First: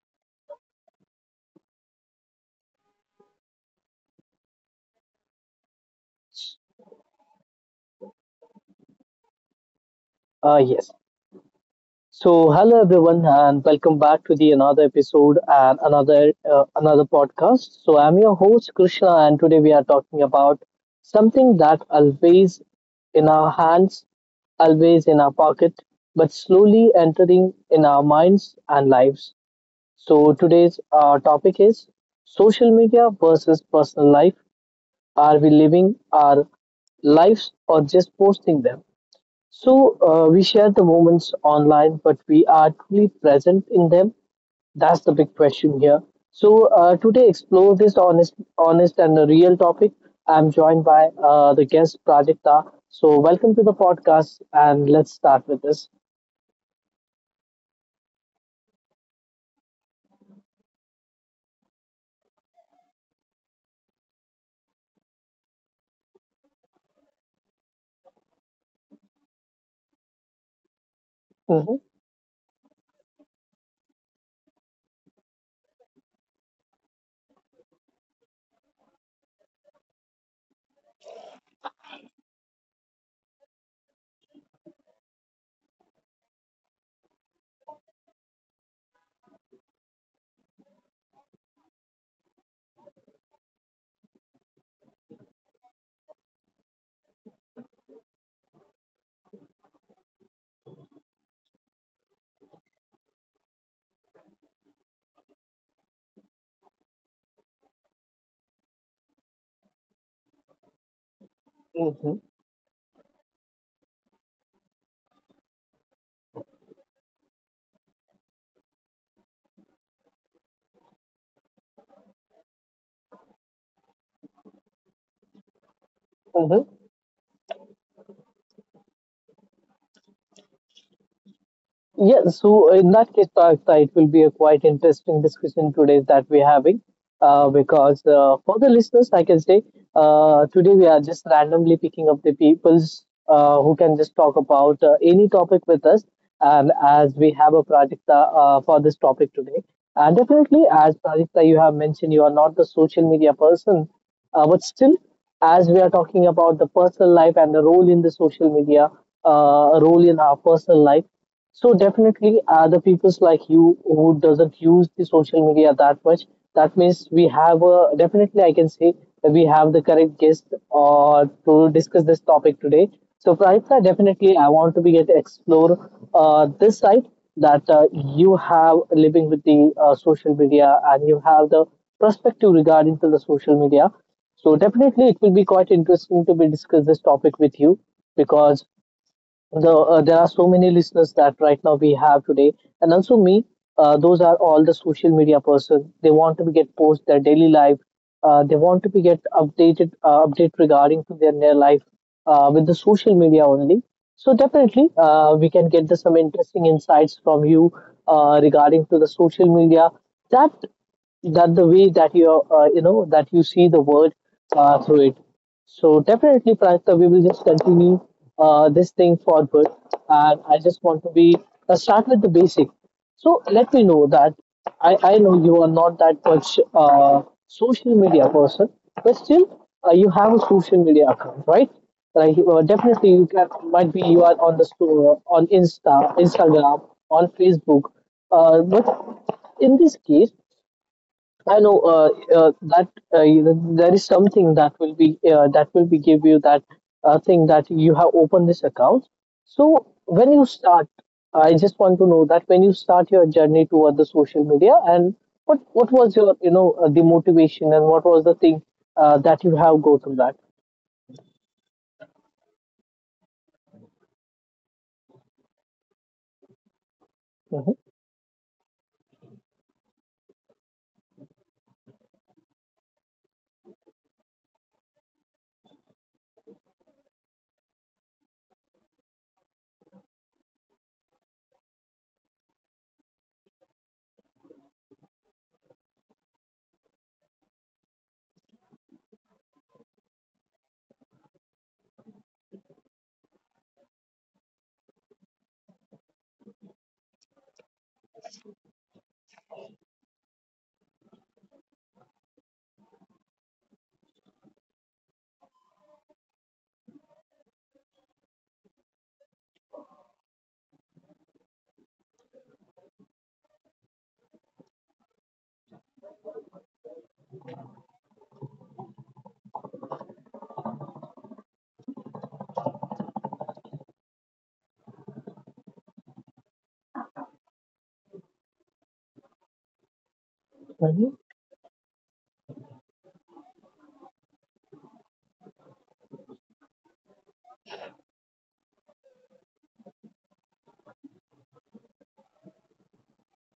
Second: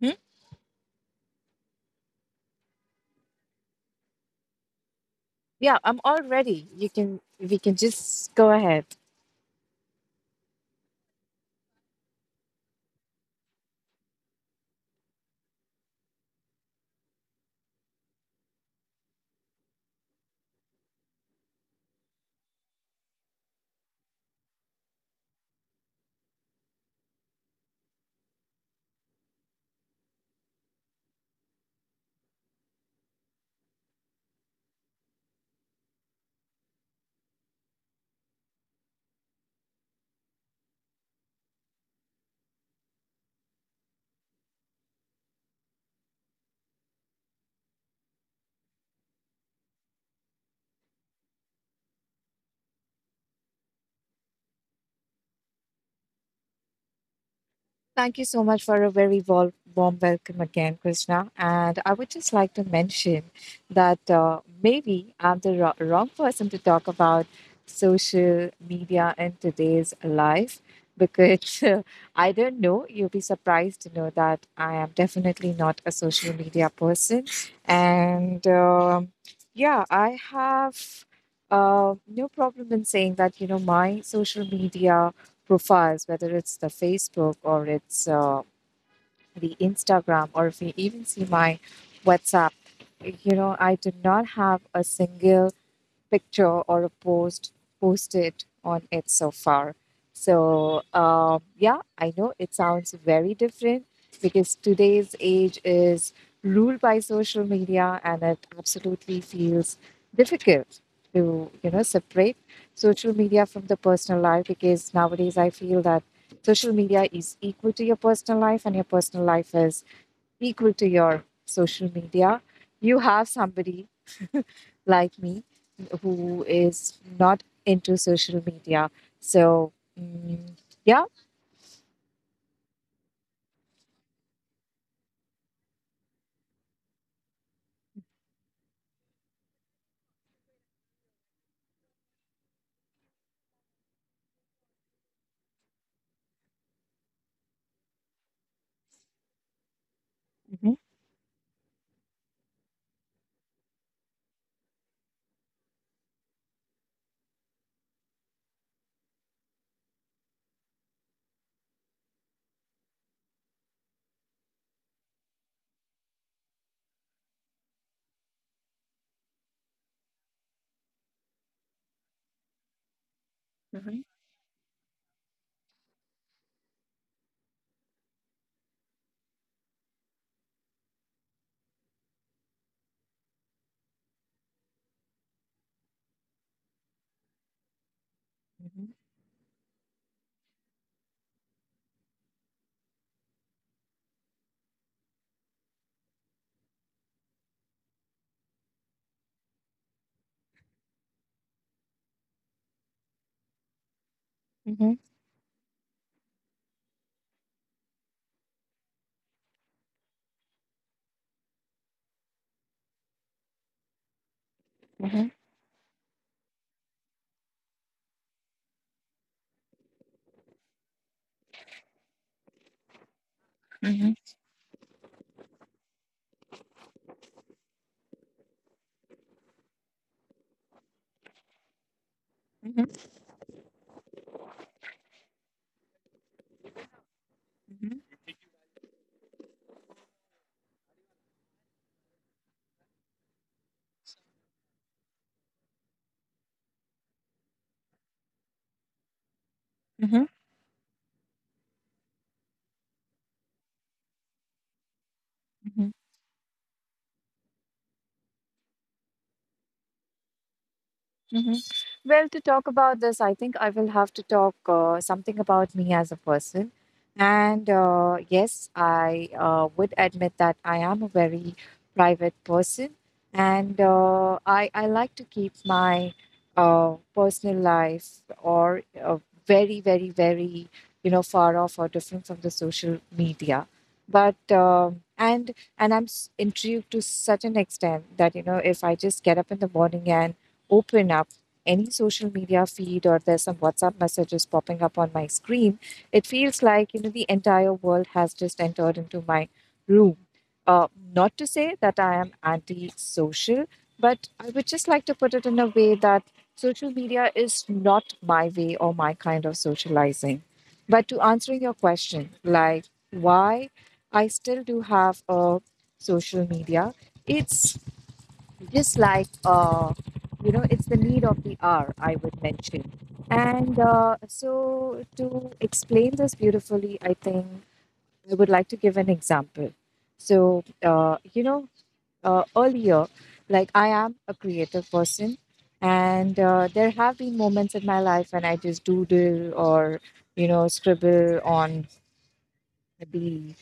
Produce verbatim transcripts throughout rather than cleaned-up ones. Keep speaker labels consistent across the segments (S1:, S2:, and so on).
S1: hmm Yeah, I'm all ready. You can we can just go ahead.
S2: Uh, yes. So, hello everyone, and welcome back to the another episode and another uh, another podcast. So, I'm your host Krishna, and today we are talking about something that always in our hands, always in our pocket, but slowly entering in our minds and lives. So, today's uh, topic is social media versus personal life. Are we living our lives or just posting them? So uh, we share the moments online, but we are truly present in them. That's the big question here. So uh, today, explore this honest, honest and a real topic. I'm joined by uh, the guest Prajakta. So welcome to the podcast, and let's start with this.
S1: Thank you so much for a very warm, warm welcome again, Krishna. And I would just like to mention that uh, maybe I'm the wro- wrong person to talk about social media in today's life because
S2: Mhm,
S1: I don't know. You'll be surprised to know that I am definitely not a social media person. And um yeah, I have uh, no problem in saying that, you know, my social media profiles, whether it's the Facebook or it's uh, the Instagram, or if you even see my WhatsApp, you know, I do not have a single picture or a post posted on it so far. So, um, yeah, I know it sounds very different because today's age is ruled by social media, and it absolutely feels difficult to, you know,
S2: mhm,
S1: separate social media from the personal life, because nowadays I feel that social media is equal to your personal life and your personal life is equal to your social media. You have somebody like me who
S2: mhm.
S1: is not into social media. So, mm, yeah.
S2: Yeah, so in that case, Tarekta, it will be a quite interesting discussion today that we're having. Uh, because uh, for the listeners, I can say uh, today we are just randomly picking up the peoples uh, who can just talk about uh, any topic with us. And as we have a project uh, uh, for this topic today, and definitely,
S1: Mhm.
S2: as Prajakta, you have mentioned, you are not the social media person, uh, but still, as we are talking about the personal life and the role in the social media, uh, role in our personal life. So definitely, uh, the people's like you who doesn't use the social media that much, that means we have a, definitely I can say that we have the correct guest uh, to discuss this topic today. So Praitha,
S1: Mhm.
S2: definitely I want to be get explore uh, this side that uh, you have living with the uh, social media and you have the perspective regarding to the social media. So definitely it will be quite interesting to be discuss this topic with you because
S1: Mhm.
S2: the uh, there are so many listeners that right now we have today and also me uh, those are all the social media person they want to be get post their daily life uh, they want to be get updated uh, update regarding to their, their life uh, with the social media only so definitely
S1: Mhm.
S2: uh, we can get the, some interesting insights from you uh, regarding to the social media that that the way that you uh, you know that you see the world uh, through it.
S1: Mhm.
S2: So definitely, Pranita, we will just continue uh, this thing forward, and I just want to be uh, start with the basic. So let me know
S1: Mhm.
S2: that I I know you are not that much uh, social media person, but still uh, you have a social media account, right? Like uh,
S1: Mhm.
S2: definitely you can might be you are on the store on Insta, Instagram, on Facebook,
S1: Mhm.
S2: uh, but in this case I know uh, uh, that uh, you know, there is something that will be uh, that will be give you that uh, thing that you have opened this account. So
S1: Mhm.
S2: when you start, I just want to know that when you start your journey toward the social media and what what
S1: Mhm.
S2: was your you know uh, the motivation and what was the thing uh, that you have go through that.
S1: hmm Well, to talk about this, I think I will have to talk uh, something about me as a person. And
S2: Mm-hmm.
S1: uh, yes, I uh, would admit that I am a very private person. And uh, I, I like to keep my uh, personal life or uh, very, very, very, you know, far off or different from the social media. But um and and I'm s- intrigued to such an extent that, you know, if I just get up in the morning and open up any social media feed, or there's some WhatsApp messages popping up on my screen, it feels like, you know, the entire world has just entered into my room. Uh, Not to say that I am anti-social, but I would just like to put it in a way that social media is not my way or my kind of socializing. But to answering your question, like why I still do have a social media, it's just like, uh, you know, it's the need of the hour, I would mention. And uh, so to explain this beautifully, I think I would like to give an example. So uh,
S2: Mm-hmm.
S1: you know, uh, earlier, like, I am a creative person, and uh, there have been moments in my life when I just doodle or, you know, scribble on maybe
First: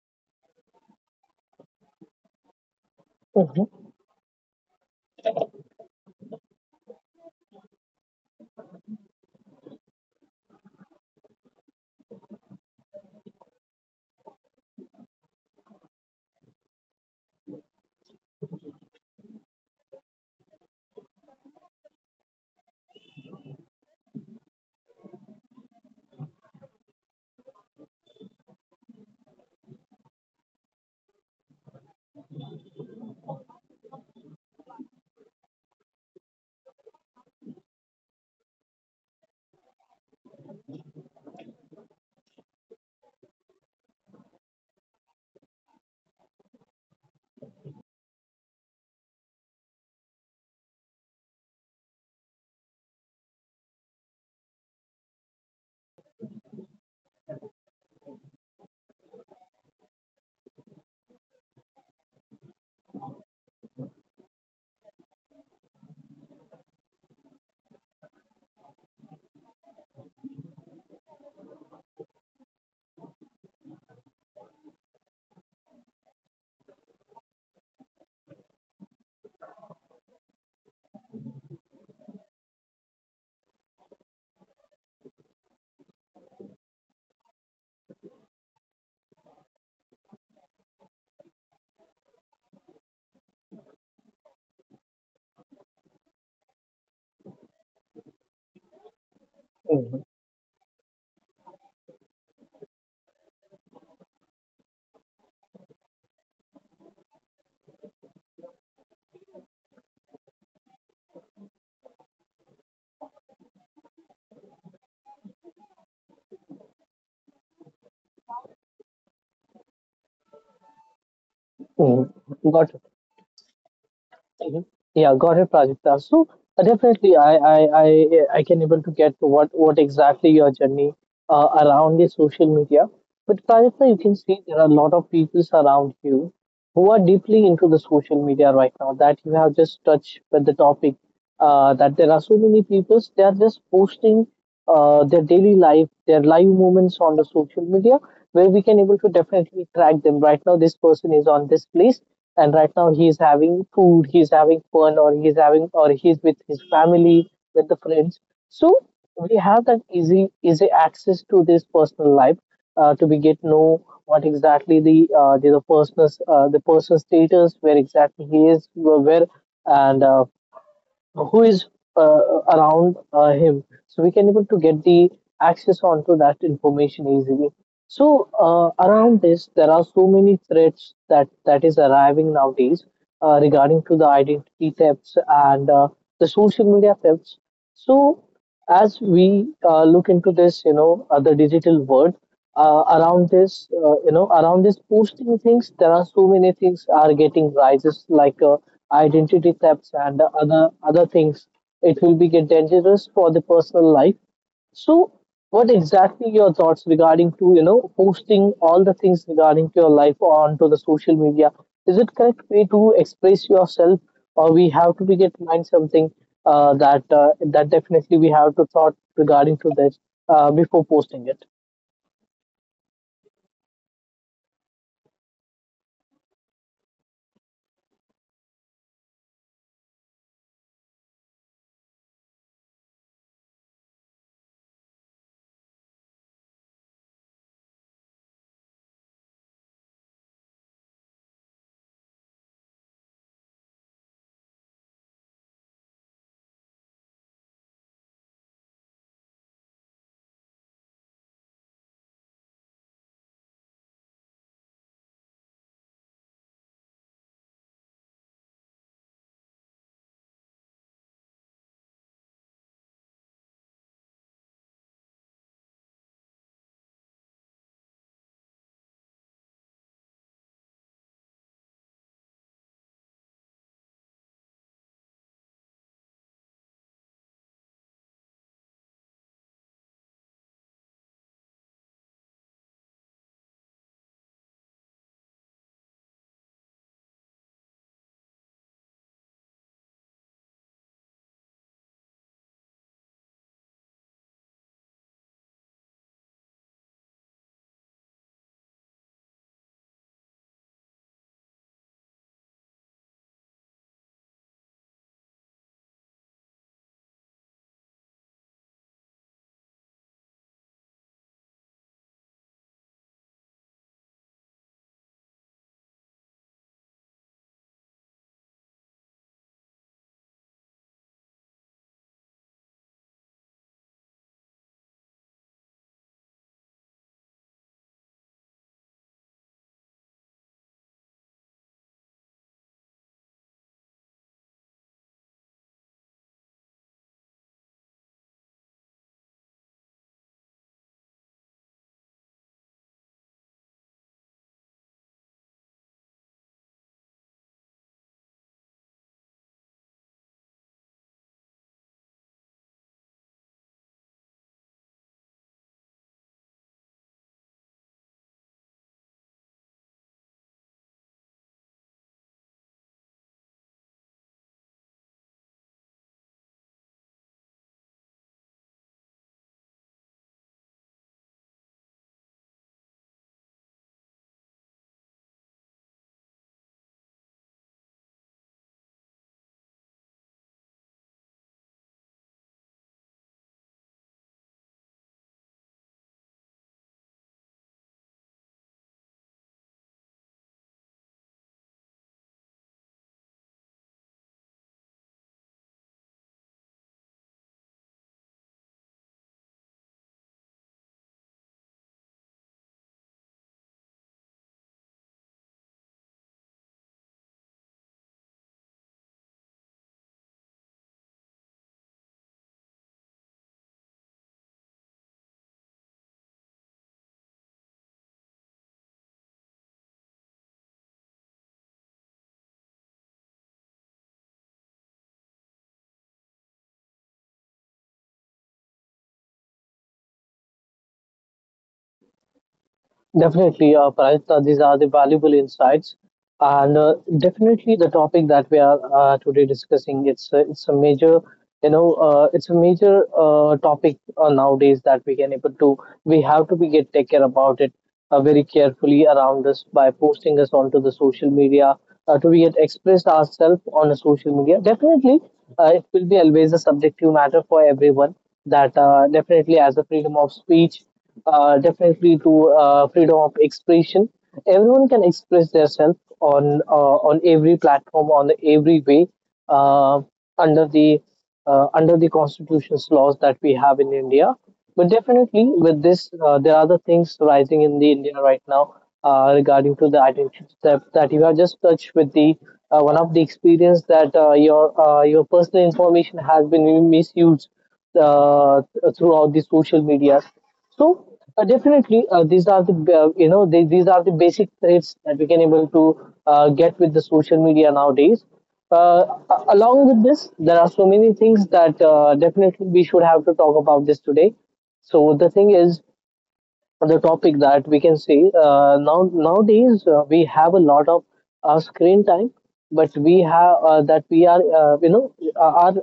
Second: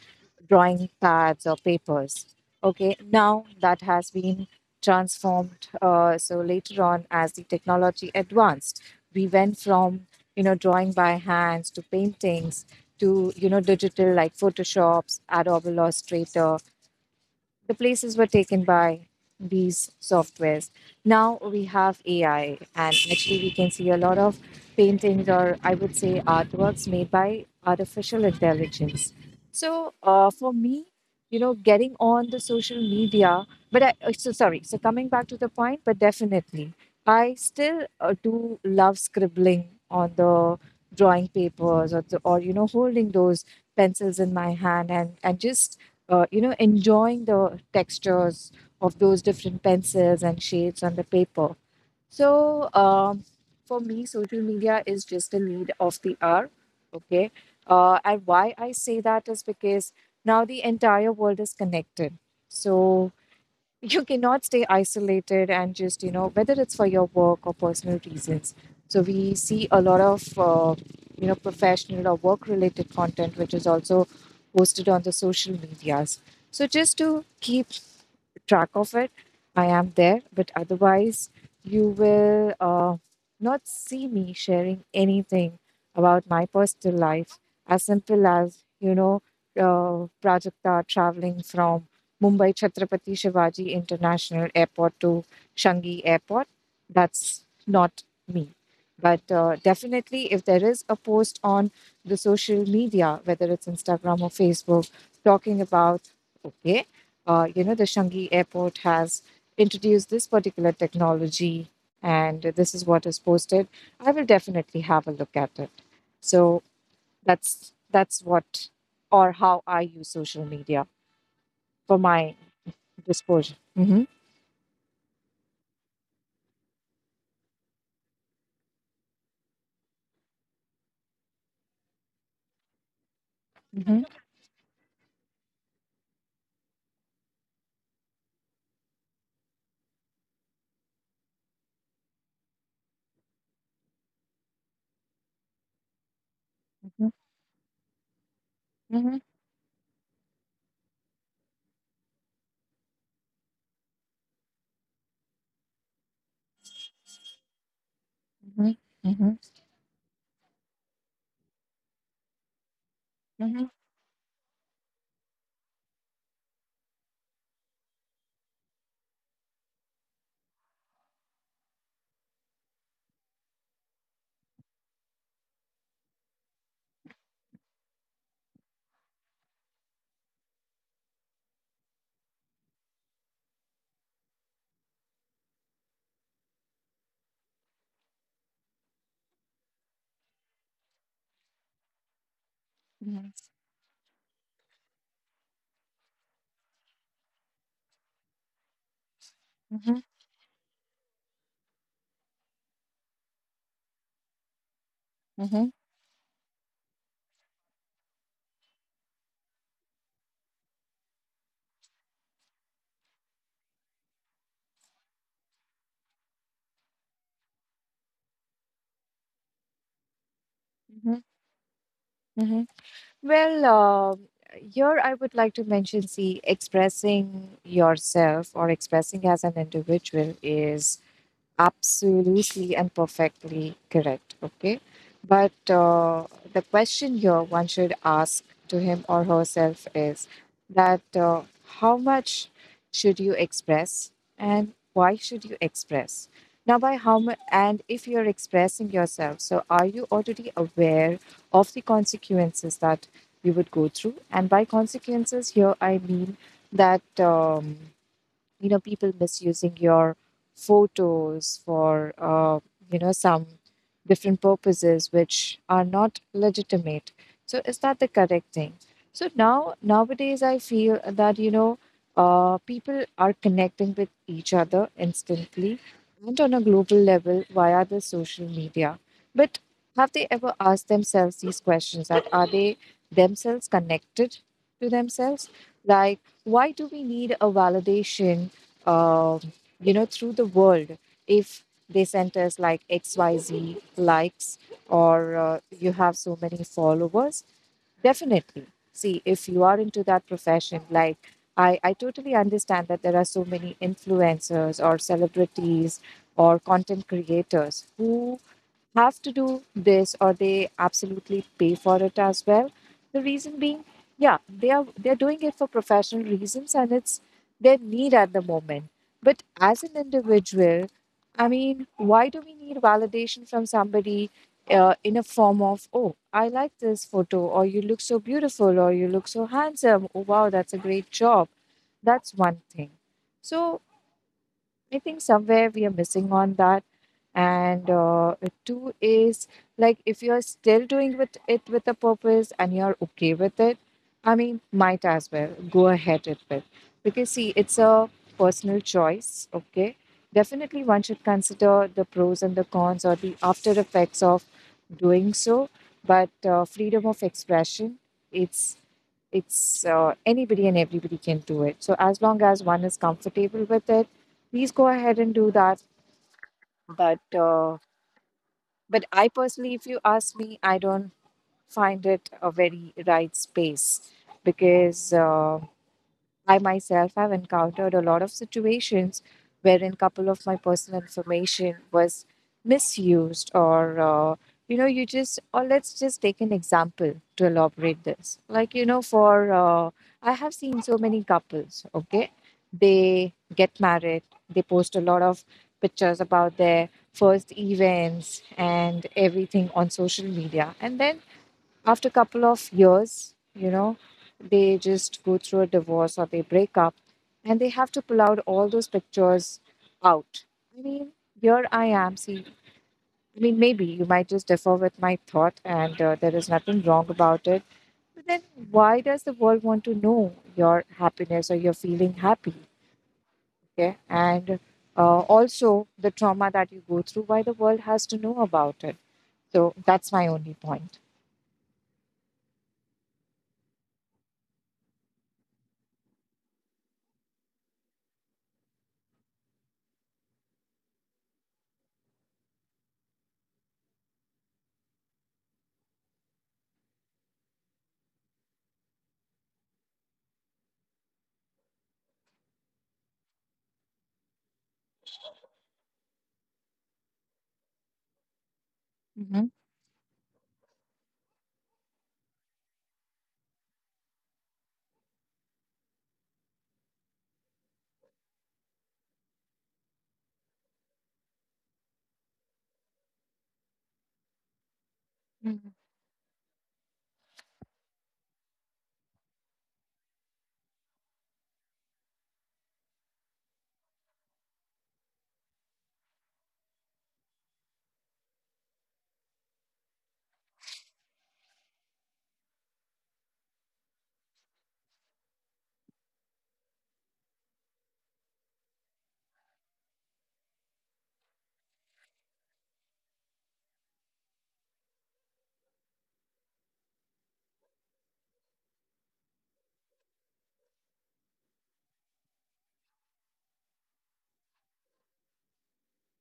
S1: drawing pads or papers. Okay, now
S2: Mm-hmm.
S1: that has been transformed. Uh, so later on, as the technology advanced, we went from, you know, drawing by hands to paintings, to, you know, digital, like Photoshop, Adobe Illustrator. The places were taken by these softwares. Now we have A I, and actually, we can see a lot of paintings, or I would say artworks, made by artificial intelligence. So, uh, for me, you know, getting on the social media. But I, uh, so sorry, so coming back to the point, but definitely, I still uh, do love scribbling on the drawing papers, or, the, or, you know, holding those pencils in my hand and, and just, uh, you know, enjoying the textures of those different pencils and shades on the paper. So, um, for me, social media is just a need of the hour. Okay. Uh, and why I say that is because now the entire world is connected. So, you cannot stay isolated and just, you know, whether it's for your work or personal reasons. So, we see a lot of, uh, you know, professional or work related content, which is also posted on the social medias. So, just to keep track of it. I am there, but otherwise, you will uh, not see me sharing anything about my personal life, as simple as, you know, uh, Prajakta traveling from Mumbai Chhatrapati Shivaji International Airport to Shangi Airport. That's not me. But uh,
S2: Mm-hmm.
S1: definitely, if there is a post on the social media, whether it's Instagram or Facebook, talking about, okay, uh, you know, the Shanghai airport has introduced this particular technology, and this is what is posted, I will definitely have a look at it. So that's that's what or how I use social media for my
S2: Mm-hmm. Got
S1: disposal. Hmm
S2: mhm. Yeah, got it, Prajakta. So uh, definitely, I I I I can able to get what what exactly your journey uh, around the social media. But Prajakta,
S1: hmm
S2: you can see there are a lot of people around you who are deeply into the social media right now. That you have just touched with the topic. Uh, that there are so many people they are just posting uh, their daily life, their live moments
S1: hmm
S2: on the social media, where we can able to
S1: hmm
S2: definitely track them. Right now, this person is on this place and right now he's having food he's having fun or he's having or he's with his family with the friends
S1: hmm
S2: so
S1: hmm
S2: we have that easy easy access to this personal life uh, to be get know what exactly the uh, the, the person's uh, the personal status where exactly he is where where, and uh, who is uh, around uh, him so we can able to get the access onto that information easily so uh, around this there are so many threats that that is arriving nowadays uh, regarding to the identity thefts and uh, the social media thefts so as we uh, look into this you know uh, the digital world uh,
S1: hmm
S2: around this, uh, you know, around this posting things, there are so many things are getting rises like uh, identity thefts
S1: hmm
S2: and other other things. It will be get dangerous for the personal life. So,
S1: hmm
S2: what exactly your thoughts regarding to you know posting all the things regarding to your life onto the social media? Is it correct way to express yourself, or we have to be get mind something uh, that uh, that definitely we have to thought regarding to this uh, before
S1: hmm
S2: posting it?
S1: hmm Well, um here I would like to mention, see, expressing yourself or expressing as an individual is absolutely and perfectly correct. Okay. But uh, the question here one should ask to him or herself is that, uh, how much should you express and why should you express? Now, by how much, and if you're expressing yourself, so are you already aware of the consequences that you would go through? And by consequences, here I mean that. Um, you know, people misusing your photos for, uh, you know, some different purposes which are not legitimate. So is that the correct thing? So now, nowadays, I feel that, you know, uh, people are connecting with each other instantly and on a global level via the social media, but have they ever asked themselves these questions, that are they themselves connected to themselves? Like, why do we need a validation, uh, you know, through the world, if they sent us like X Y Z likes, or uh, you have so many followers. Definitely. See, if you are into that profession, like, I, I totally understand that there are so many influencers or celebrities or content creators who have to do this, or they absolutely pay for it as well, the reason being, yeah, they are they're doing it for professional reasons, and it's their need at the moment. But as an individual, I mean, why do we need validation from somebody uh, in a form of, oh, I like this photo, or you look so beautiful, or you look so handsome, oh, wow, that's a great job? That's one thing. So I think somewhere we are missing on that. And uh, two is, like, if you're still doing with it with a purpose and you're okay with it, I mean, might as well go ahead with it. With. Because see, it's a personal choice, okay? Definitely one should consider the pros and the cons or the after effects of doing so. But uh, freedom of expression, it's it's uh, anybody and everybody can do it. So as long as one is comfortable with it, please go ahead and do that. But uh, but I personally, if you ask me, I don't find it a very right space, because uh, I myself have encountered a lot of situations wherein couple of my personal information was misused. Or uh, you know, you just, or let's just take an example to elaborate this, like, you know, for uh, I have seen so many couples, okay, they get married, they post a lot of pictures about their first events and everything on social media, and then after a couple of years, you know, they just go through a divorce or they break up, and they have to pull out all those pictures out. I mean, here I am. See, I mean, maybe you might just differ with my thought, and uh, there is nothing wrong about it. But then why does the world want to know your happiness, or you're feeling happy? Okay. And uh, also the trauma that you go through, why the world has to know about it. So that's my only point.
S2: Definitely, uh, Pranita, these are the valuable insights, and uh, definitely the topic that we are uh, today discussing. It's a, it's a major you know uh, it's a major uh, topic uh, nowadays that we can able to we have to be get take care about it uh, very carefully around us by posting us onto the social media uh, to be get expressed ourselves on a social media definitely uh, it will be always a subjective matter for everyone
S1: Mhm.
S2: that uh, definitely as a freedom of speech uh, definitely to uh, freedom of expression everyone can express themselves on uh, on every platform on every way uh, under the uh, under the constitution's laws that we have in India. But definitely, with this, uh, there are the things rising in the India right now uh, regarding to the identity theft that you have just touched with the uh, one of the experience that uh, your uh, your personal information has been misused uh, throughout the social media. So uh, definitely, uh, these are the uh, you know they, these are the basic traits that we can able to uh, get with the social media nowadays. Uh, a- along with this, there are so many things that uh, definitely we should have to talk about this today. So the thing is, the topic that we can see uh, now nowadays uh, we have a lot of uh, screen time but we have uh, that we are uh, you know uh, our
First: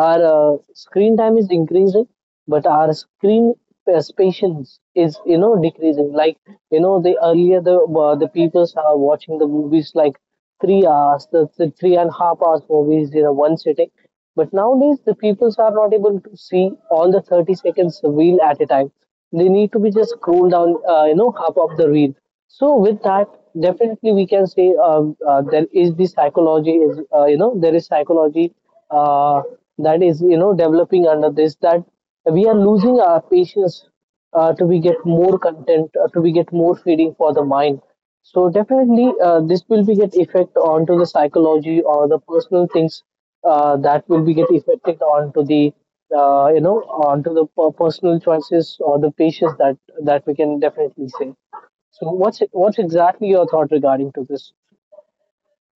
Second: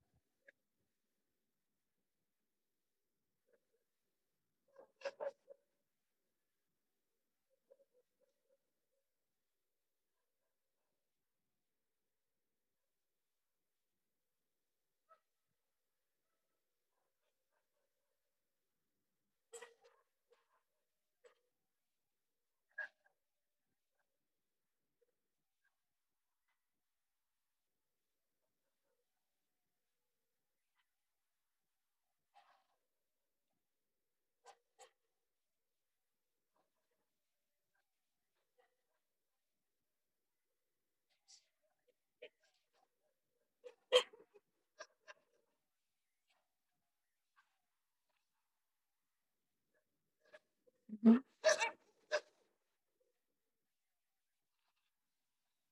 S2: our uh, screen time is increasing but our screen uh, patience is you know decreasing like you know the earlier the uh, the people are watching the movies like three hours, the, the three and a half hours movies in a one sitting. But nowadays, the peoples are not able to see all the thirty seconds reel at a time. They need to be just scroll down, uh, you know, half of the reel. So with that, definitely we can say um, uh, there is the psychology is uh, you know there is psychology uh, that is you know developing under this that we are losing our patience uh, to we get more content, uh, to we get more feeding for the mind. So definitely, uh, this will be get effect onto the psychology or the personal things uh, that will be get affected onto the uh, you know onto the per- personal choices or the patients that that we can definitely say. So what's what's exactly your thought regarding to this?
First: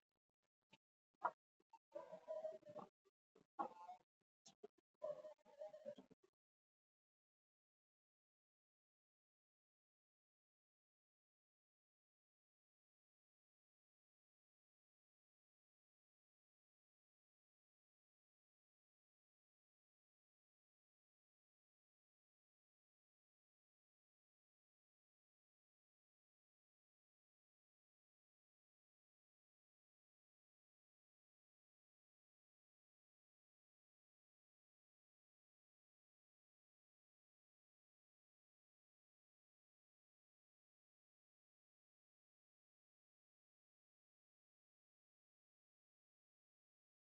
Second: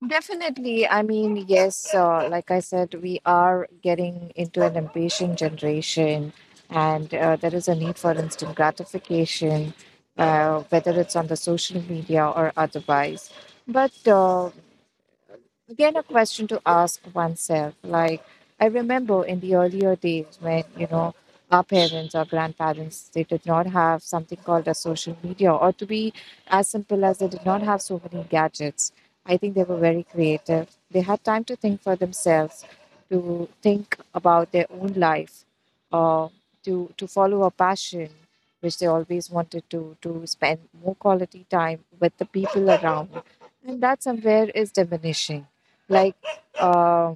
S1: Definitely. I mean, yes, uh, like I said, we are getting into an impatient generation, and uh, there is a need for instant gratification, uh, whether it's on the social media or otherwise. But uh, again, a question to ask oneself. Like, I remember in the earlier days when, you know, our parents or grandparents, they did not have something called a social media, or to be as simple as, they did not have so many gadgets. I think they were very creative. They had time to think for themselves, to think about their own life, uh, to, to follow a passion, which they always wanted to, to spend more quality time with the people around. And that somewhere is diminishing. Like, uh,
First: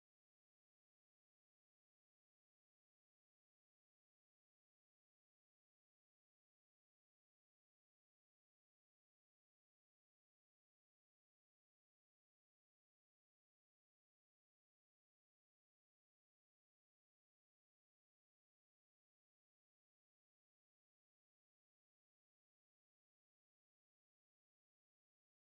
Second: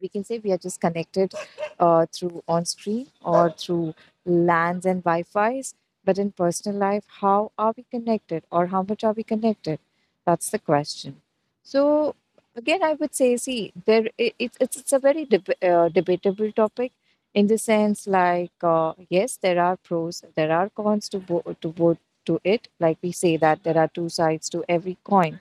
S1: we can say we are just connected uh, through on screen, or through lans and wi-fi's, but in personal life, how are we connected, or how much are we connected? That's the question. So again I would say, see, there it, it's it's it's a very deb- uh, debatable topic, in the sense, like, uh, yes, there are pros, there are cons to bo- to both to it, like we say that there are two sides to every coin.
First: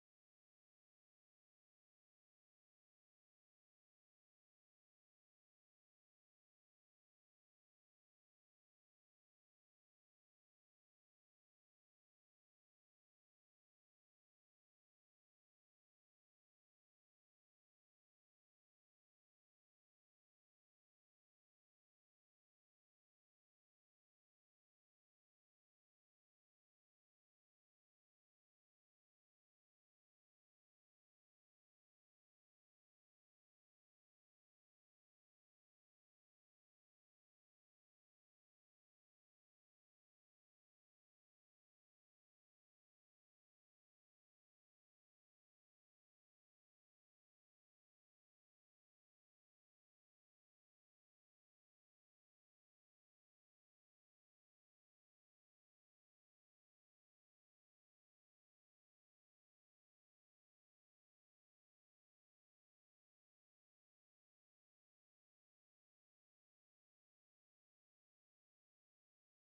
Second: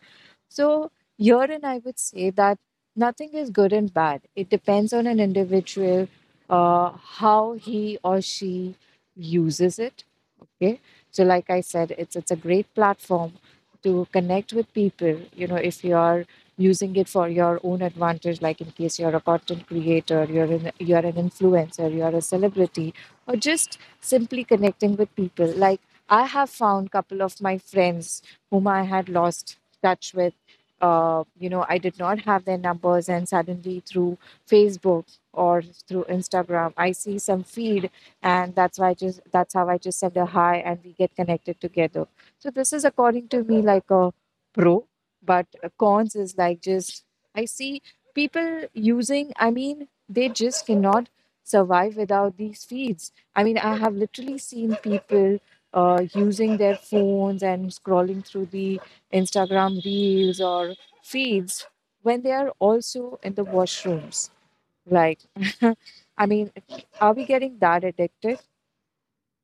S1: So, herein I would say that nothing is good and bad. It depends on an individual, uh, how he or she uses it. Okay. So like I said, it's it's a great platform to connect with people. You know, if you are using it for your own advantage, like in case you're a content creator, you're an you're an influencer, you're a celebrity, or just simply connecting with people. Like I have found couple of my friends whom I had lost touch with. Uh, you know, I did not have their numbers, and suddenly through Facebook or through Instagram, I see some feed and that's why I just that's how I just send a hi and we get connected together. So this is according to me like a pro, but a cons is like just I see people using. I mean, they just cannot survive without these feeds. I mean, I have literally seen people uh, using their phones and scrolling through the Instagram reels or feeds when they are also in the washrooms. Like, I mean, are we getting that addicted?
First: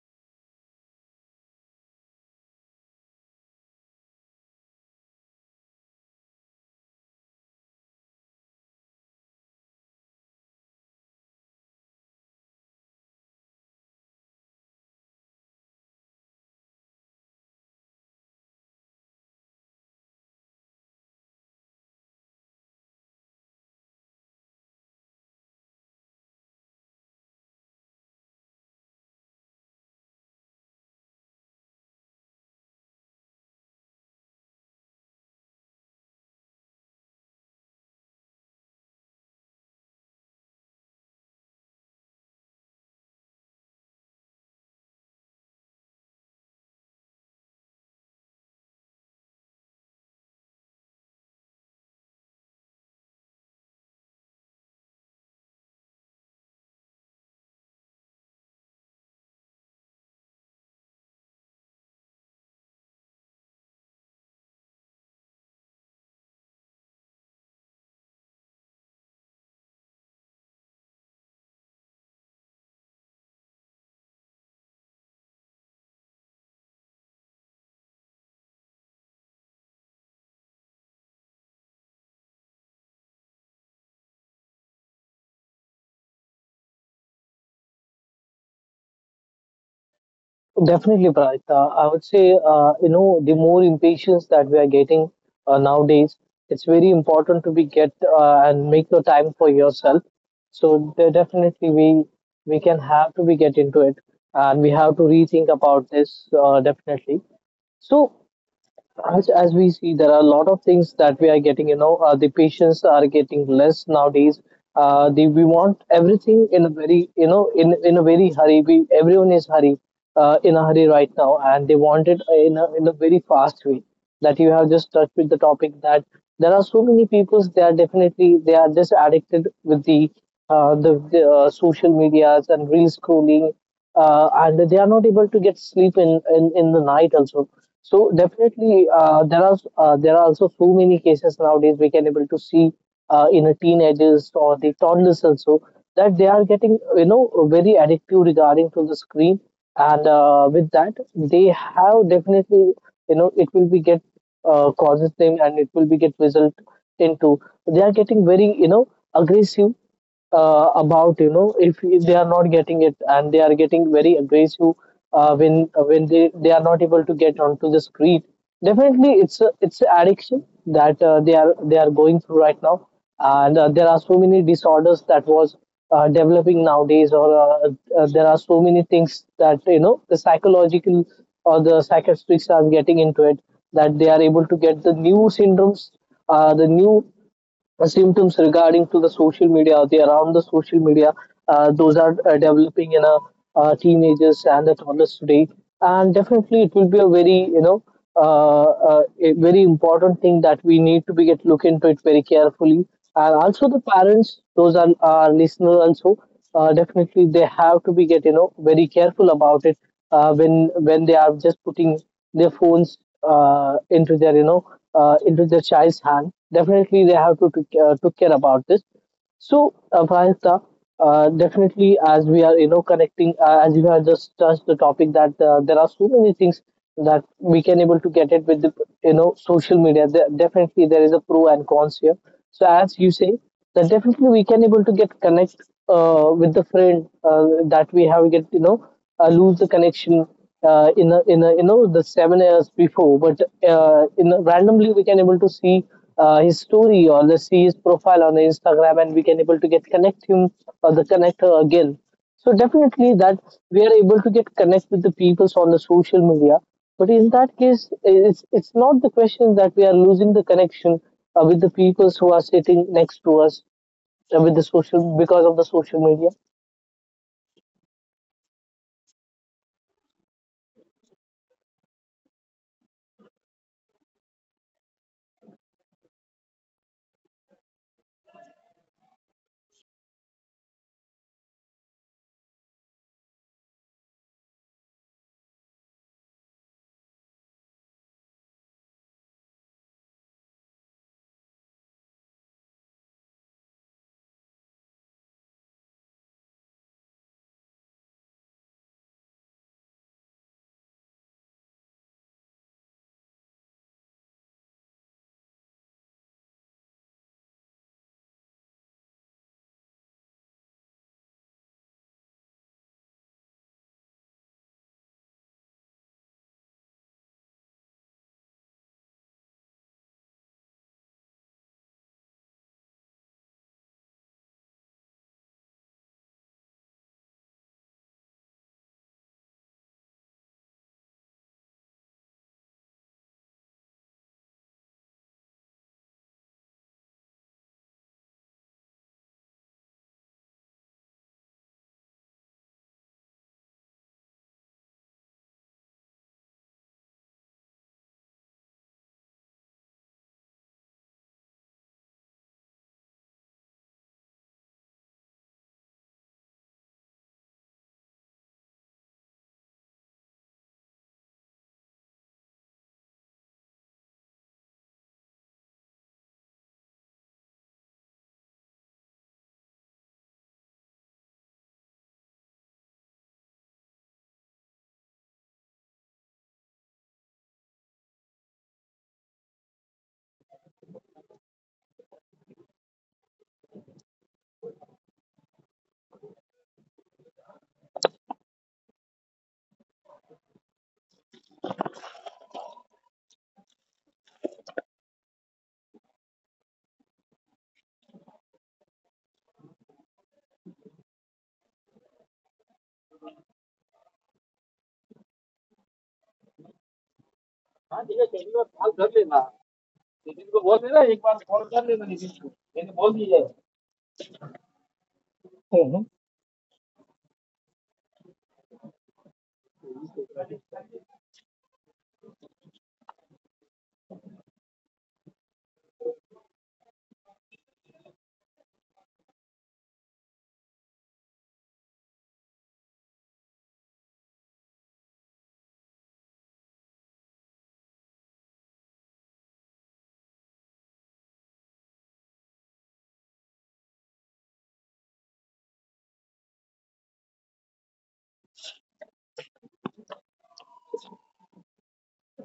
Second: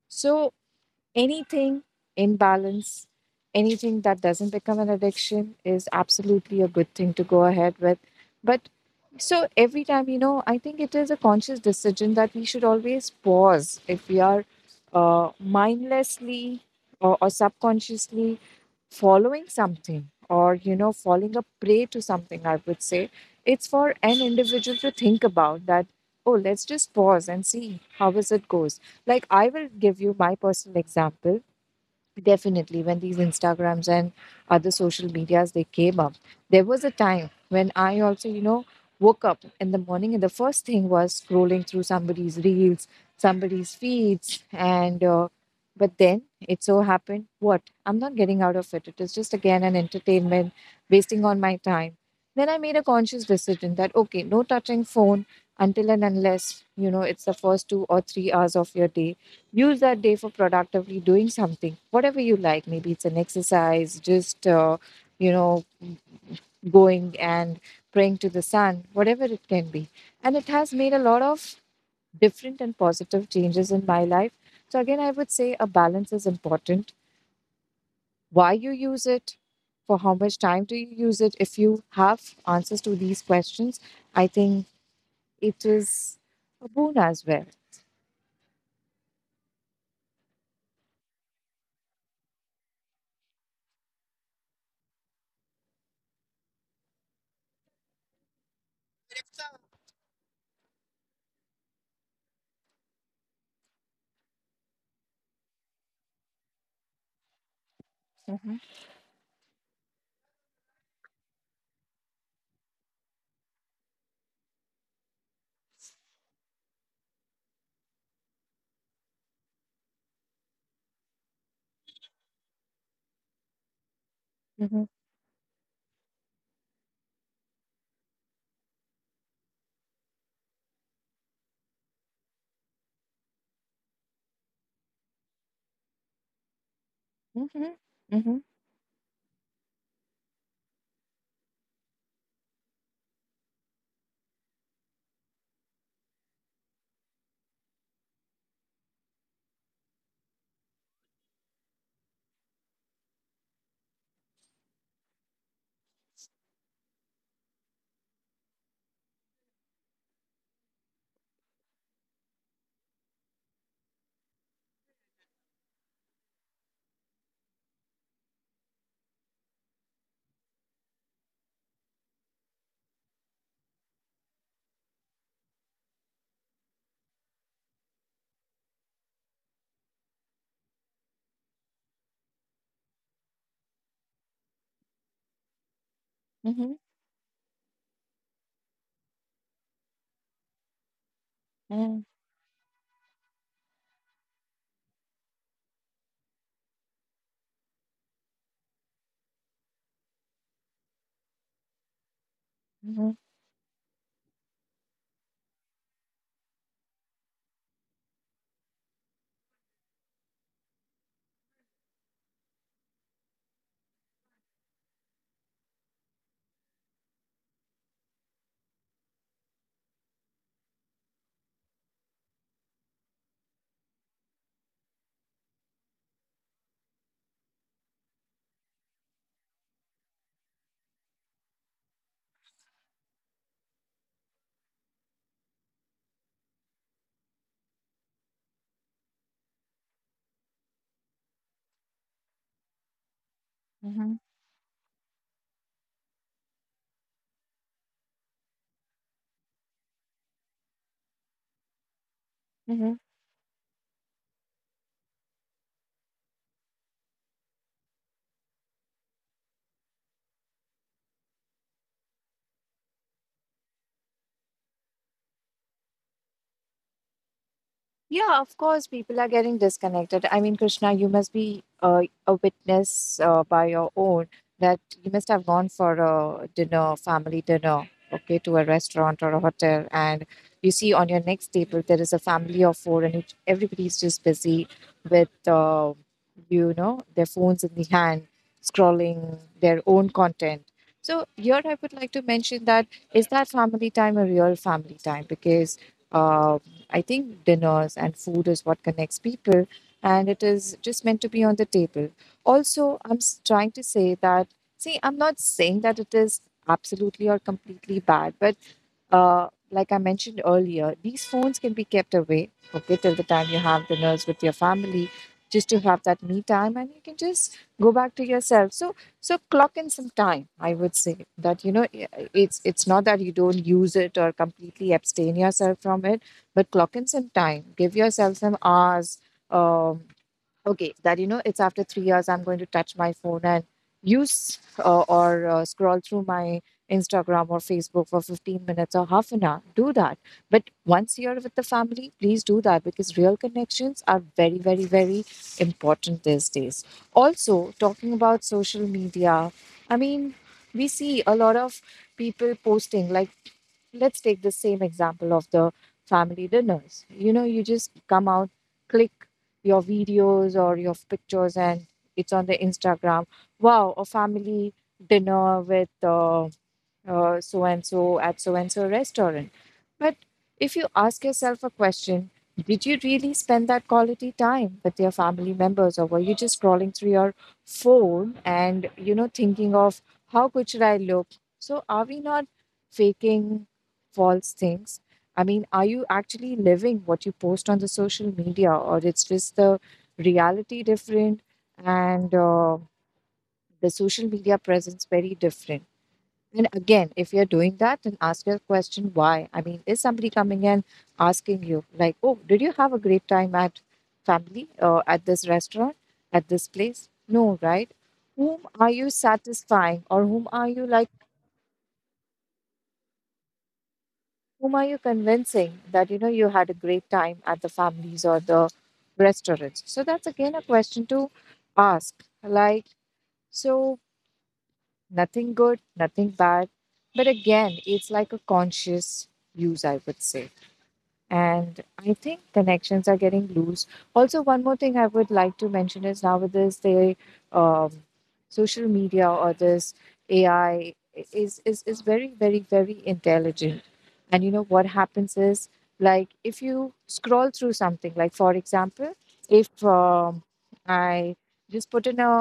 S1: So anything in balance, anything that doesn't become an addiction is absolutely a good thing to go ahead with. But so every time, you know, I think it is a conscious decision that we should always pause if we are uh, mindlessly or, or subconsciously following something or, you know, falling a prey to something, I would say. It's for an individual to think about that, oh, let's just pause and see how is it goes like, I will give you my personal example. Definitely, when these Instagrams and other social medias they came up, there was a time when I also, you know, woke up in the morning and the first thing was scrolling through somebody's reels, somebody's feeds, and uh, but then it so happened what I'm not getting out of it. It is just again an entertainment, wasting on my time. Then I made a conscious decision that okay, no touching phone until and unless you know it's the first two or three hours of your day, use that day for productively doing something whatever you like, maybe it's an exercise, just uh, you know going and praying to the sun, whatever it can be. And it has made a lot of different and positive changes in my life. So again I would say a balance is important. Why you use it, for how much time do you use it? If you have answers to these questions, I think it is a boon as well.
S2: Definitely, Praj. Uh, I would say, uh, you know, the more impatience that we are getting uh, nowadays, it's very important to be get uh, and make the time for yourself. So there definitely we we can have to be get into it, and we have to rethink about this uh, definitely. So
S1: Hmm.
S2: as, as we see there are a lot of things that we are getting you know uh, the patients are getting less nowadays. Uh, the, we want everything in a very you know in in a very hurry, we everyone is hurry, uh, in a hurry right now, and they want it in a, in a very fast way that you have just
S1: Hmm.
S2: touched with the topic. That there are so many people, they are definitely they are just addicted with the uh, the, the uh, social medias and real scrolling, uh, and they are not able to get sleep in, in, in the night also. So
S1: Hmm.
S2: definitely, uh, there are uh, there are also so many cases nowadays we can able to see, uh, in a teenagers or the toddlers also, that they are getting you know very addictive regarding to the screen, and uh, with that they have definitely you know it will be get, uh, causes them, and it will be get result into they are getting very you know aggressive uh, about you know if they are not getting it, and they are getting very aggressive uh, when uh, when they, they are not able to get onto the street. Definitely it's a, it's a addiction that uh, they are they are going through right now, and uh, there are so many disorders that was uh, developing nowadays, or uh, uh, there are so many things that you know the psychological or the psychiatrists are getting into it, that they are able to get the new syndromes, uh, the
S1: Hmm.
S2: new uh, symptoms regarding to the social media or the around the social media. Uh, those are
S1: Hmm.
S2: uh, developing in a uh, teenagers and the toddlers today, and definitely it will be a very you know uh, uh, a very important thing that we need to be get look into it very carefully. And also, the parents, those are our listeners also, uh, definitely they have to be get you know very careful about it uh, when when they are just putting their phones, uh, into their you know uh, into their child's hand. Definitely they have to take, uh, took care about this. So, Avansa, uh, definitely, as we are, you know, connecting, uh, as you have just touched the topic that uh, there are so many things that we can able to get it with the, you know, social media. There, definitely, there is a pro and cons here. So, as you say, that definitely we can able to get connect uh, with the friend uh, that we have get, you know, uh, lose the connection uh, in a, in a, you know, the seven years before, but uh, in
S1: Mm-hmm.
S2: a, randomly we can able to see uh, his story or the see his profile on the Instagram, and we can able to get connect him or the connect her again. So definitely
S1: Mm-hmm.
S2: that we are able to get connect with the peoples on the social media. But in that case, it's it's not the question that we are losing the connection uh, with the peoples who are sitting next to us uh, with the social because of the social media.
S1: Yeah, of course, people are getting disconnected. I mean, Krishna, you must be uh, a witness uh, by your own that you must have gone for a dinner, family dinner, okay, to a restaurant or a hotel, and you see on your next table there is a family of four, and each, everybody is just busy with, uh, you know, their phones in the hand, scrolling their own content. So here I would like to mention that is that family time a real family time because. Uh, I think dinners and food is what connects people, and it is just meant to be on the table. Also, I'm s- trying to say that, see, I'm not saying that it is absolutely or completely bad, but uh, like I mentioned earlier, these phones can be kept away, okay, till the time you have dinners with your family, just to have that me time, and you can just go back to yourself. So, so clock in some time. I would say that you know, i- it's it's not that you don't use it or completely abstain yourself from it, but clock in some time. Give yourself some hours. Um, okay, that you know, it's after three years I'm going to touch my phone and use uh, or uh, scroll through my Instagram or Facebook for fifteen minutes or half an hour, do that. But once you're with the family, please do that, because real connections are very, very, very important these days. Also, talking about social media, I mean, we see a lot of people posting, like, let's take the same example of the family dinners. You know, you just come out, click your videos or your pictures, and it's on the Instagram. Wow, a family dinner with uh, uh, so and so at so and so restaurant. But if you ask yourself a question, did you really spend that quality time with your family members, or were you just scrolling through your phone and you know thinking of how good should I look? So are we not faking false things? I mean, are you actually living what you post on the social media, or it's just the reality different and uh, the social media presence very different? And again, if you're doing that, then ask your question why. I mean, is somebody coming and asking you, like, oh, did you have a great time at family or at this restaurant, at this place? No, right? Whom are you satisfying or whom are you like, whom are you convincing that, you know, you had a great time at the families or the restaurants? So that's again a question to ask. Like, so nothing good, nothing bad. But again, it's like a conscious use, I would say. And I think connections are getting loose. Also, one more thing I would like to mention is now with this the um, social media or this A I is is is very, very, very intelligent, and you know what happens is, like, if you scroll through something, like for example, if um, I just put in a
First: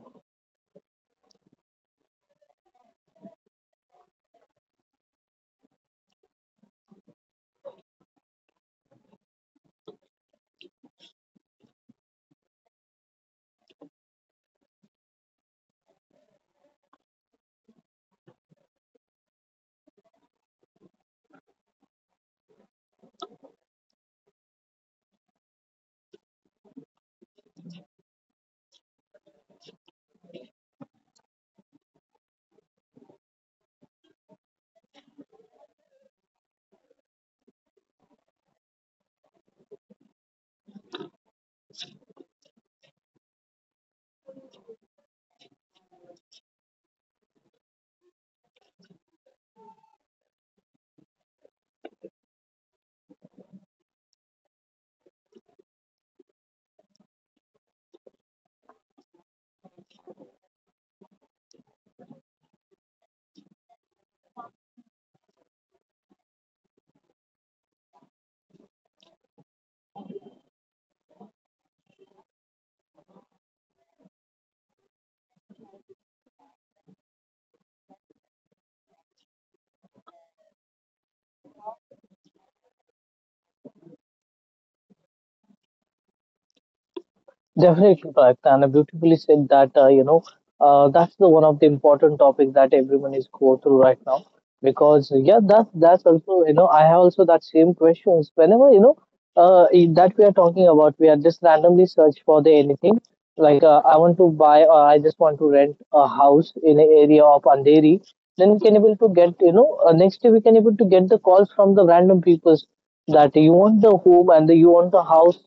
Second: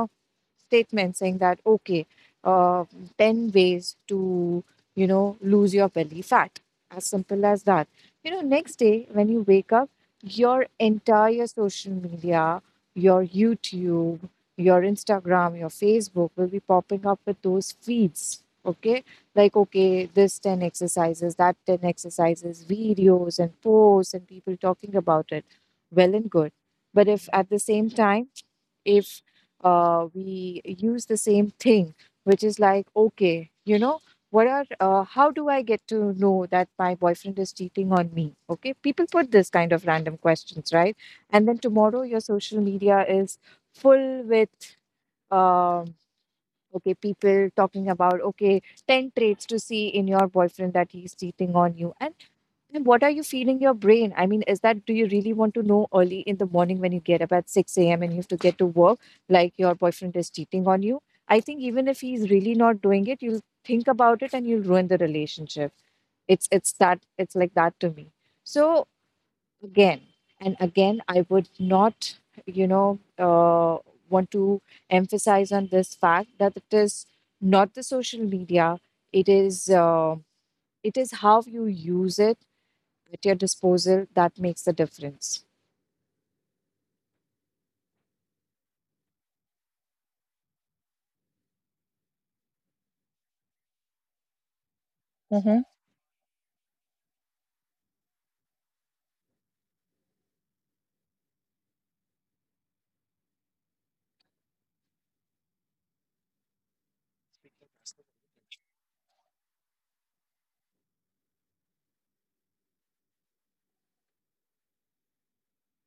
S1: statement saying that, okay, uh, ten ways to, you know, lose your belly fat. As simple as that. You know, next day when you wake up, your entire social media, your YouTube, your Instagram, your Facebook will be popping up with those feeds. Okay. Like, okay, this ten exercises, that ten exercises, videos and posts and people talking about it. Well and good. But if at the same time, if uh, we use the same thing, which is like, okay, you know, what are, uh, how do I get to know that my boyfriend is cheating on me? Okay. People put this kind of random questions, right? And then tomorrow your social media is full with, um, okay, people talking about, okay, ten traits to see in your boyfriend that he's cheating on you. And and what are you feeding your brain? I mean, is that, do you really want to know early in the morning when you get up at six a m and you have to get to work, like your boyfriend is cheating on you? I think even if he's really not doing it, you'll think about it and you'll ruin the relationship. It's it's that it's like that to me. So again and again, I would not, you know, uh, want to emphasize on this fact that it is not the social media. It is uh, it is how you use it at your disposal that makes the difference.
S2: Definitely correct, and beautifully said that uh, you know uh, that's the one of the important topics that everyone is go through right now, because
S1: Mm-hmm.
S2: yeah, that that's also you know I have also that same questions whenever you know uh, i- that we are talking about. We are just randomly search for the anything, like uh, I want to buy, or I just want to rent a house in an area of Andheri. Then we can able to get you know uh, next day we can able to get the calls from the random peoples, that you want the home and the, you want the house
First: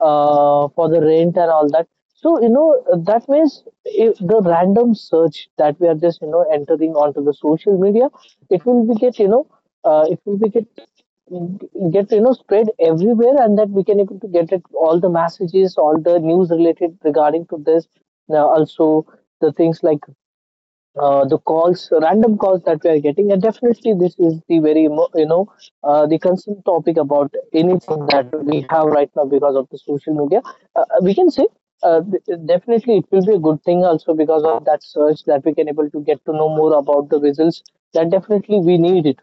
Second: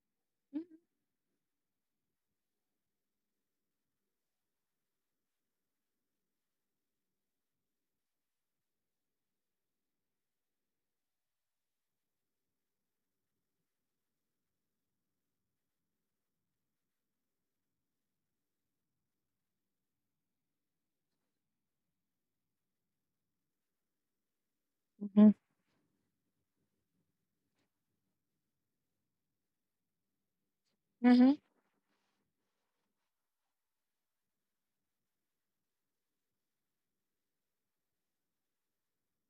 S2: uh, for the rent and all that. So, you know that means, if the random search that we are just you know entering onto the social media, it will be get you know uh, it will be get get you know spread everywhere, and that we can able to get it all the messages, all the news related regarding to this. Now also, the things like, uh, the calls, random calls that we are getting, and definitely this is the very mo-
S1: Mm-hmm.
S2: you know uh, the concern topic about anything that we have right now because of the social media. Uh, uh, we
S1: Mhm.
S2: can say, uh, th- definitely it will be a good thing also because of that search, that we can able to get to know more about the results. That definitely we need it.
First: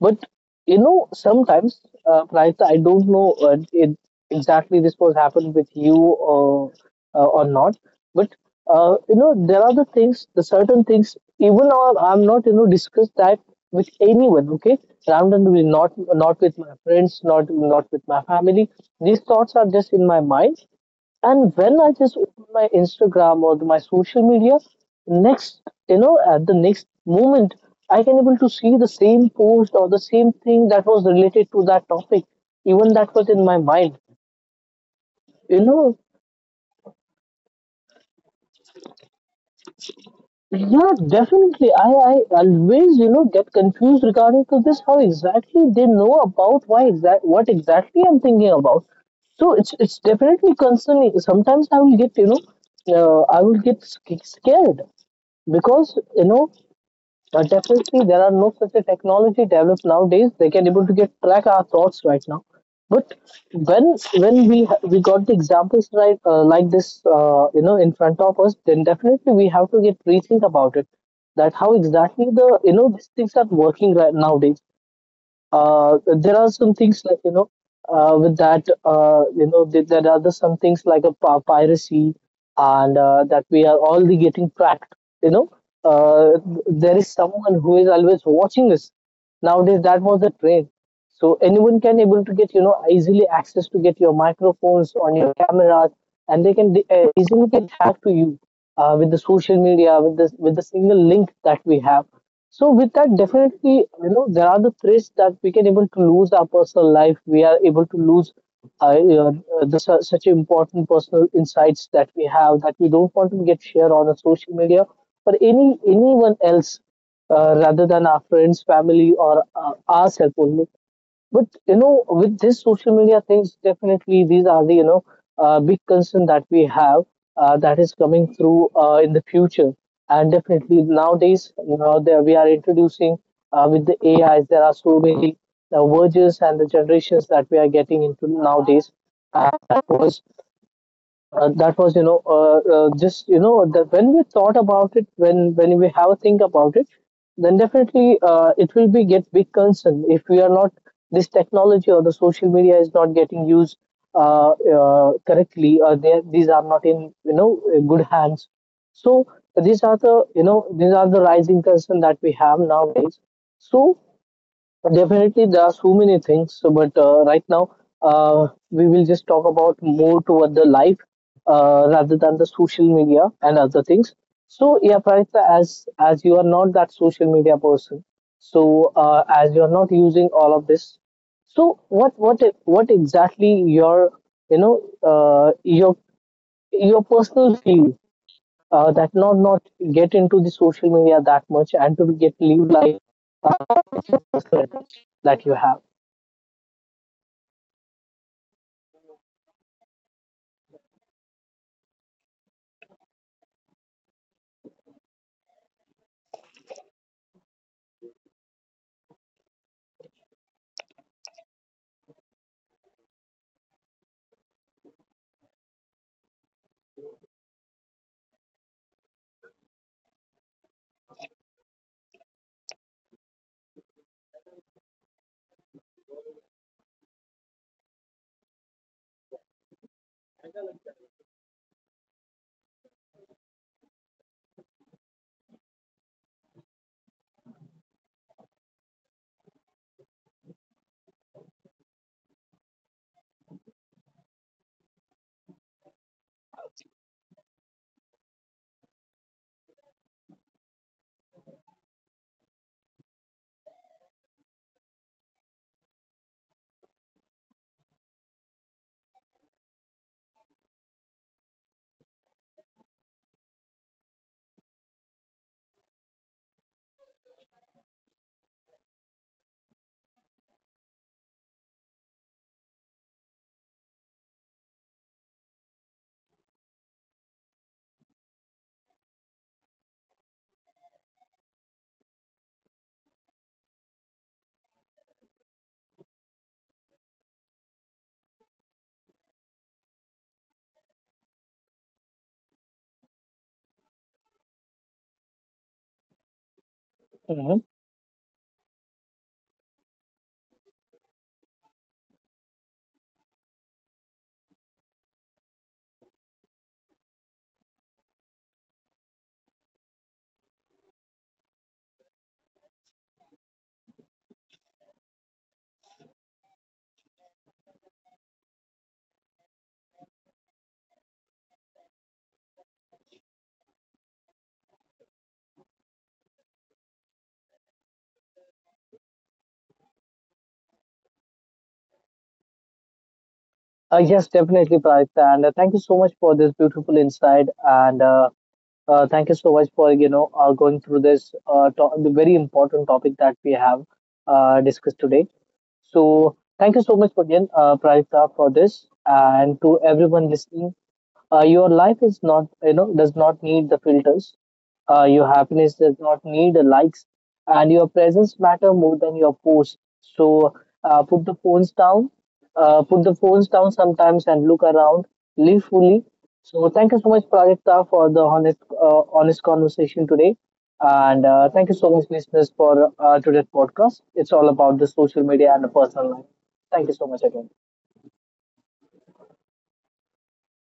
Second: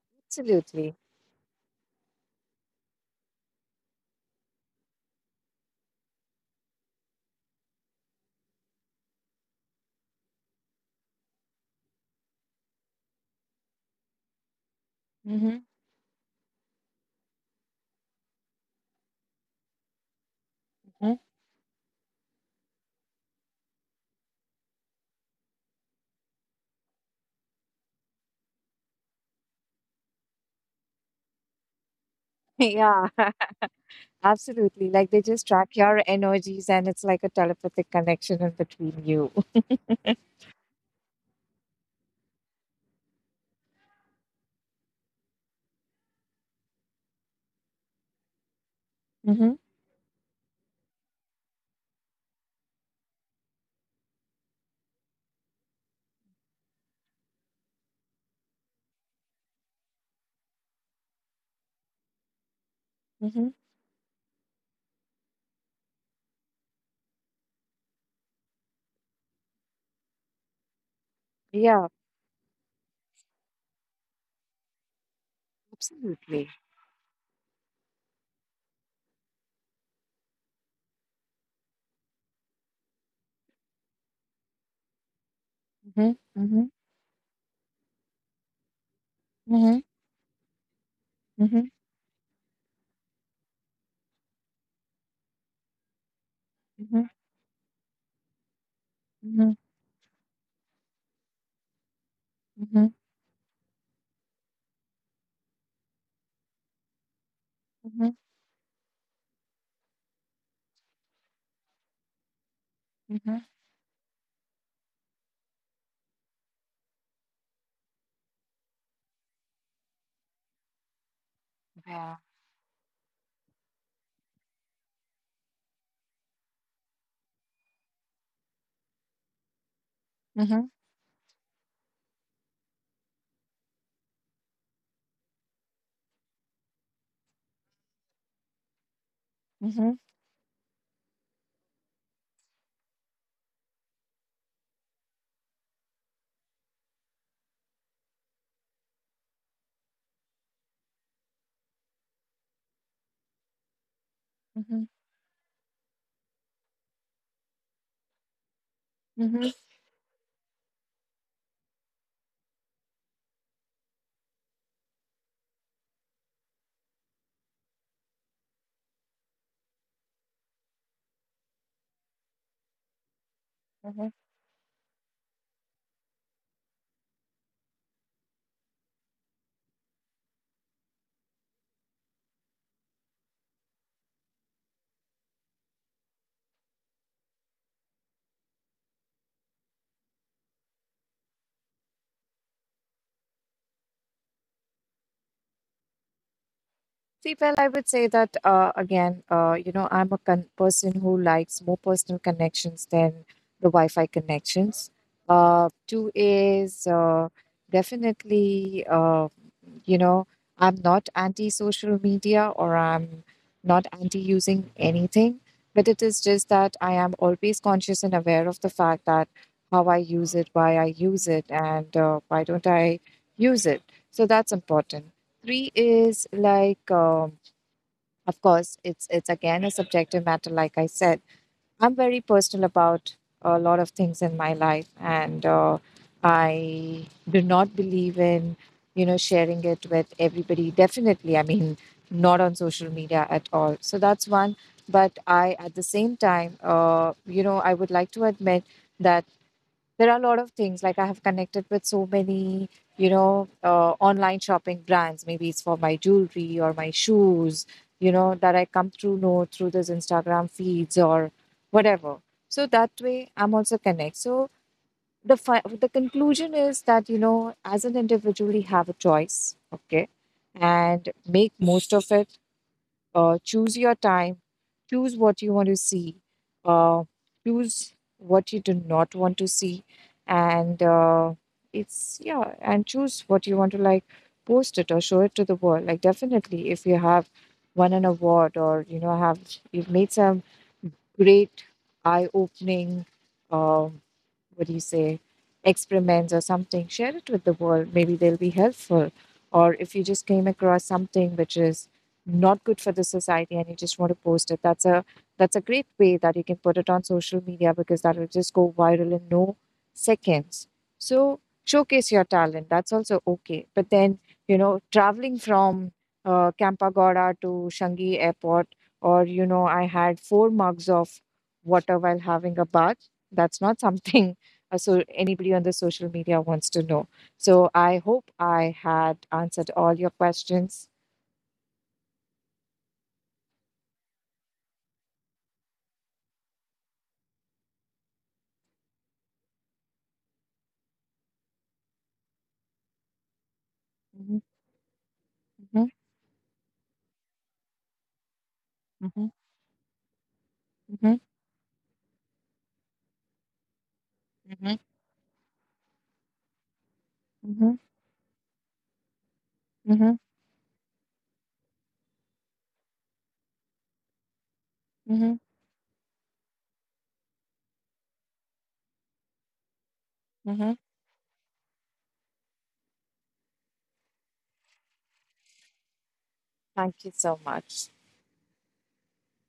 S2: But you
S1: Absolutely.
S2: know, sometimes, uh, Pranita, I don't know, uh, it, exactly this was happened with you or uh, or not. But uh, you know, there are the things, the certain things. Even or I'm not, you know, discuss that with anyone. Okay, around and with-
S1: Mm-hmm.
S2: not not with my friends, not not with my family. These thoughts are just in my mind,
S1: Mm-hmm.
S2: and when I just open my Instagram or my social media, next, you know, at the next moment, I can able to see the same post or the same thing that was related to that topic, even that
S1: Yeah,
S2: was in my mind.
S1: absolutely. Like they just
S2: You
S1: track
S2: know,
S1: your energies and it's like a telepathic connection in between you.
S2: yeah, definitely. I, I always, you know, get confused regarding to this, how exactly they know about why exact what exactly I'm thinking about. So
S1: Mm-hmm.
S2: it's it's definitely concerning. Sometimes I will get, you know, uh, I will get sc- scared, because you know But definitely, there are no such a technology developed nowadays. They can able to get track our thoughts right now. But
S1: Mm-hmm.
S2: when when we ha- we got the examples right, uh, like this, uh, you know, in front of us, then definitely we have to get rethink about it. That how
S1: Yeah,
S2: exactly the you know these things are working right nowadays. Uh, there are
S1: absolutely.
S2: some things like, you know uh, with that, uh, you know th- there are the some things like a pi- piracy, and uh, that we are all the getting tracked, you know
S1: Mm-hmm.
S2: uh,
S1: Mm-hmm.
S2: there is someone who is always watching us nowadays.
S1: Mm-hmm.
S2: That was the trend. So anyone
S1: Mm-hmm.
S2: can able to get you know easily access to get your microphones on your cameras, and they can uh,
S1: Mm-hmm.
S2: easily get hacked to you uh, with the social media, with this with the single link that we have. So with
S1: Mm-hmm.
S2: that, definitely, you know, there are the threats that we can able to lose our personal life. We are able to lose
S1: Mm-hmm.
S2: uh, you know, uh, the, su- such important personal insights that we have, that we don't want to get
S1: Mm-hmm.
S2: shared on a social media or any anyone else, uh, rather than our friends, family, or uh, ourselves only. But you know, with
S1: Yeah.
S2: this social media things, definitely these are the you know uh, big concern that we have uh, that is coming through uh, in the future. And definitely
S1: Mm-hmm.
S2: nowadays, you know, there we are introducing uh, with the A Is. There are so many uh, versions and the generations that we are getting into nowadays. Uh,
S1: Mm-hmm.
S2: uh, that was, you know, uh, uh, just you know, that when we thought about it, when when we have a think about it, then definitely uh, it will be get big concern if we are not this technology, or the social media is not getting used uh, uh,
S1: Mm-hmm.
S2: correctly, or they, these are not in you know good hands. So these are the you know these are the rising concern that we have nowadays. So definitely, there are so many things, so, but uh, right now uh, we will just talk about more toward the life, uh, rather than the social media and other things.
S1: Mm-hmm.
S2: So, yeah, Pranita, as as you are not that social media person, so uh, as you are not using all of this, so what what what exactly your you know uh, your your personal feel, uh, that not not get into the social media that much, and to get live life, uh, personal touch that you have.
S1: See, well, I would say that uh, again, uh, you know, I'm a con- person who likes more personal connections than the Wi-Fi connections. Uh, two is uh, definitely, uh, you know, I'm not anti-social media or I'm not anti-using anything, but it is just that I am always conscious and aware of the fact that how I use it, why I use it, and uh, why don't I use it. So that's important. Three is like. Um, of course, it's it's again a subjective matter. Like I said, I'm very personal about a lot of things in my life, and uh, I do not believe in you know sharing it with everybody. Definitely, I mean, not on social media at all. So that's one. But I, at the same time, uh, you know, I would like to admit that there are a lot of things, like I have connected with so many you know uh, online shopping brands, maybe it's for my jewelry or my shoes, you know, that I come through know through those Instagram feeds or whatever. So that way I'm also connect. So the fi- the conclusion is that, you know, as an individual we have a choice, okay, and make most of it. Uh, choose your time, choose what you want to see, uh, choose what you do not want to see, and uh, it's, yeah, and choose what you want to like, post it or show it to the world. Like, definitely, if you have won an award or you know have you've made some great eye-opening. Um, what do you say, experiments or something,
S2: Mhm.
S1: share it with the world, maybe they'll be helpful. Or if you just came across something which is not good for the society and you just want to post it, that's a that's a great way that you can put it on social media, because that will just go viral in no seconds. So showcase your talent, that's also okay, but then, you know, traveling from uh, Kampagoda to Shangi airport, or you know, I had four mugs of water while having a bath, that's not something uh, so anybody on the social media wants to know. So I hope I had answered all your questions.
S2: Uh, yes, definitely, Pradipta. And uh, thank you so much for this beautiful insight. And uh, Uh, thank you so much for you know uh, going through this, uh, to- the very important topic that we have uh,
S1: Mhm,
S2: discussed today. So
S1: mhm,
S2: thank you so much again, uh, Prajita, for this, and to
S1: mhm,
S2: everyone listening. Uh,
S1: mhm,
S2: your life is not you know does not need the filters. Uh,
S1: mhm,
S2: your happiness does not need the likes, and your
S1: mhm,
S2: presence matter more than your post. So
S1: mhm,
S2: uh, put the phones down. Uh, put the phones down sometimes and look around. Live
S1: mhm,
S2: fully. So thank you so much, Prajakta, for the honest, uh, honest conversation today, and
S1: mhm.
S2: uh, thank you so much, listeners, for uh, today's podcast. It's all about the social media and the personal life. Thank you so much again.
S1: Thank you so much.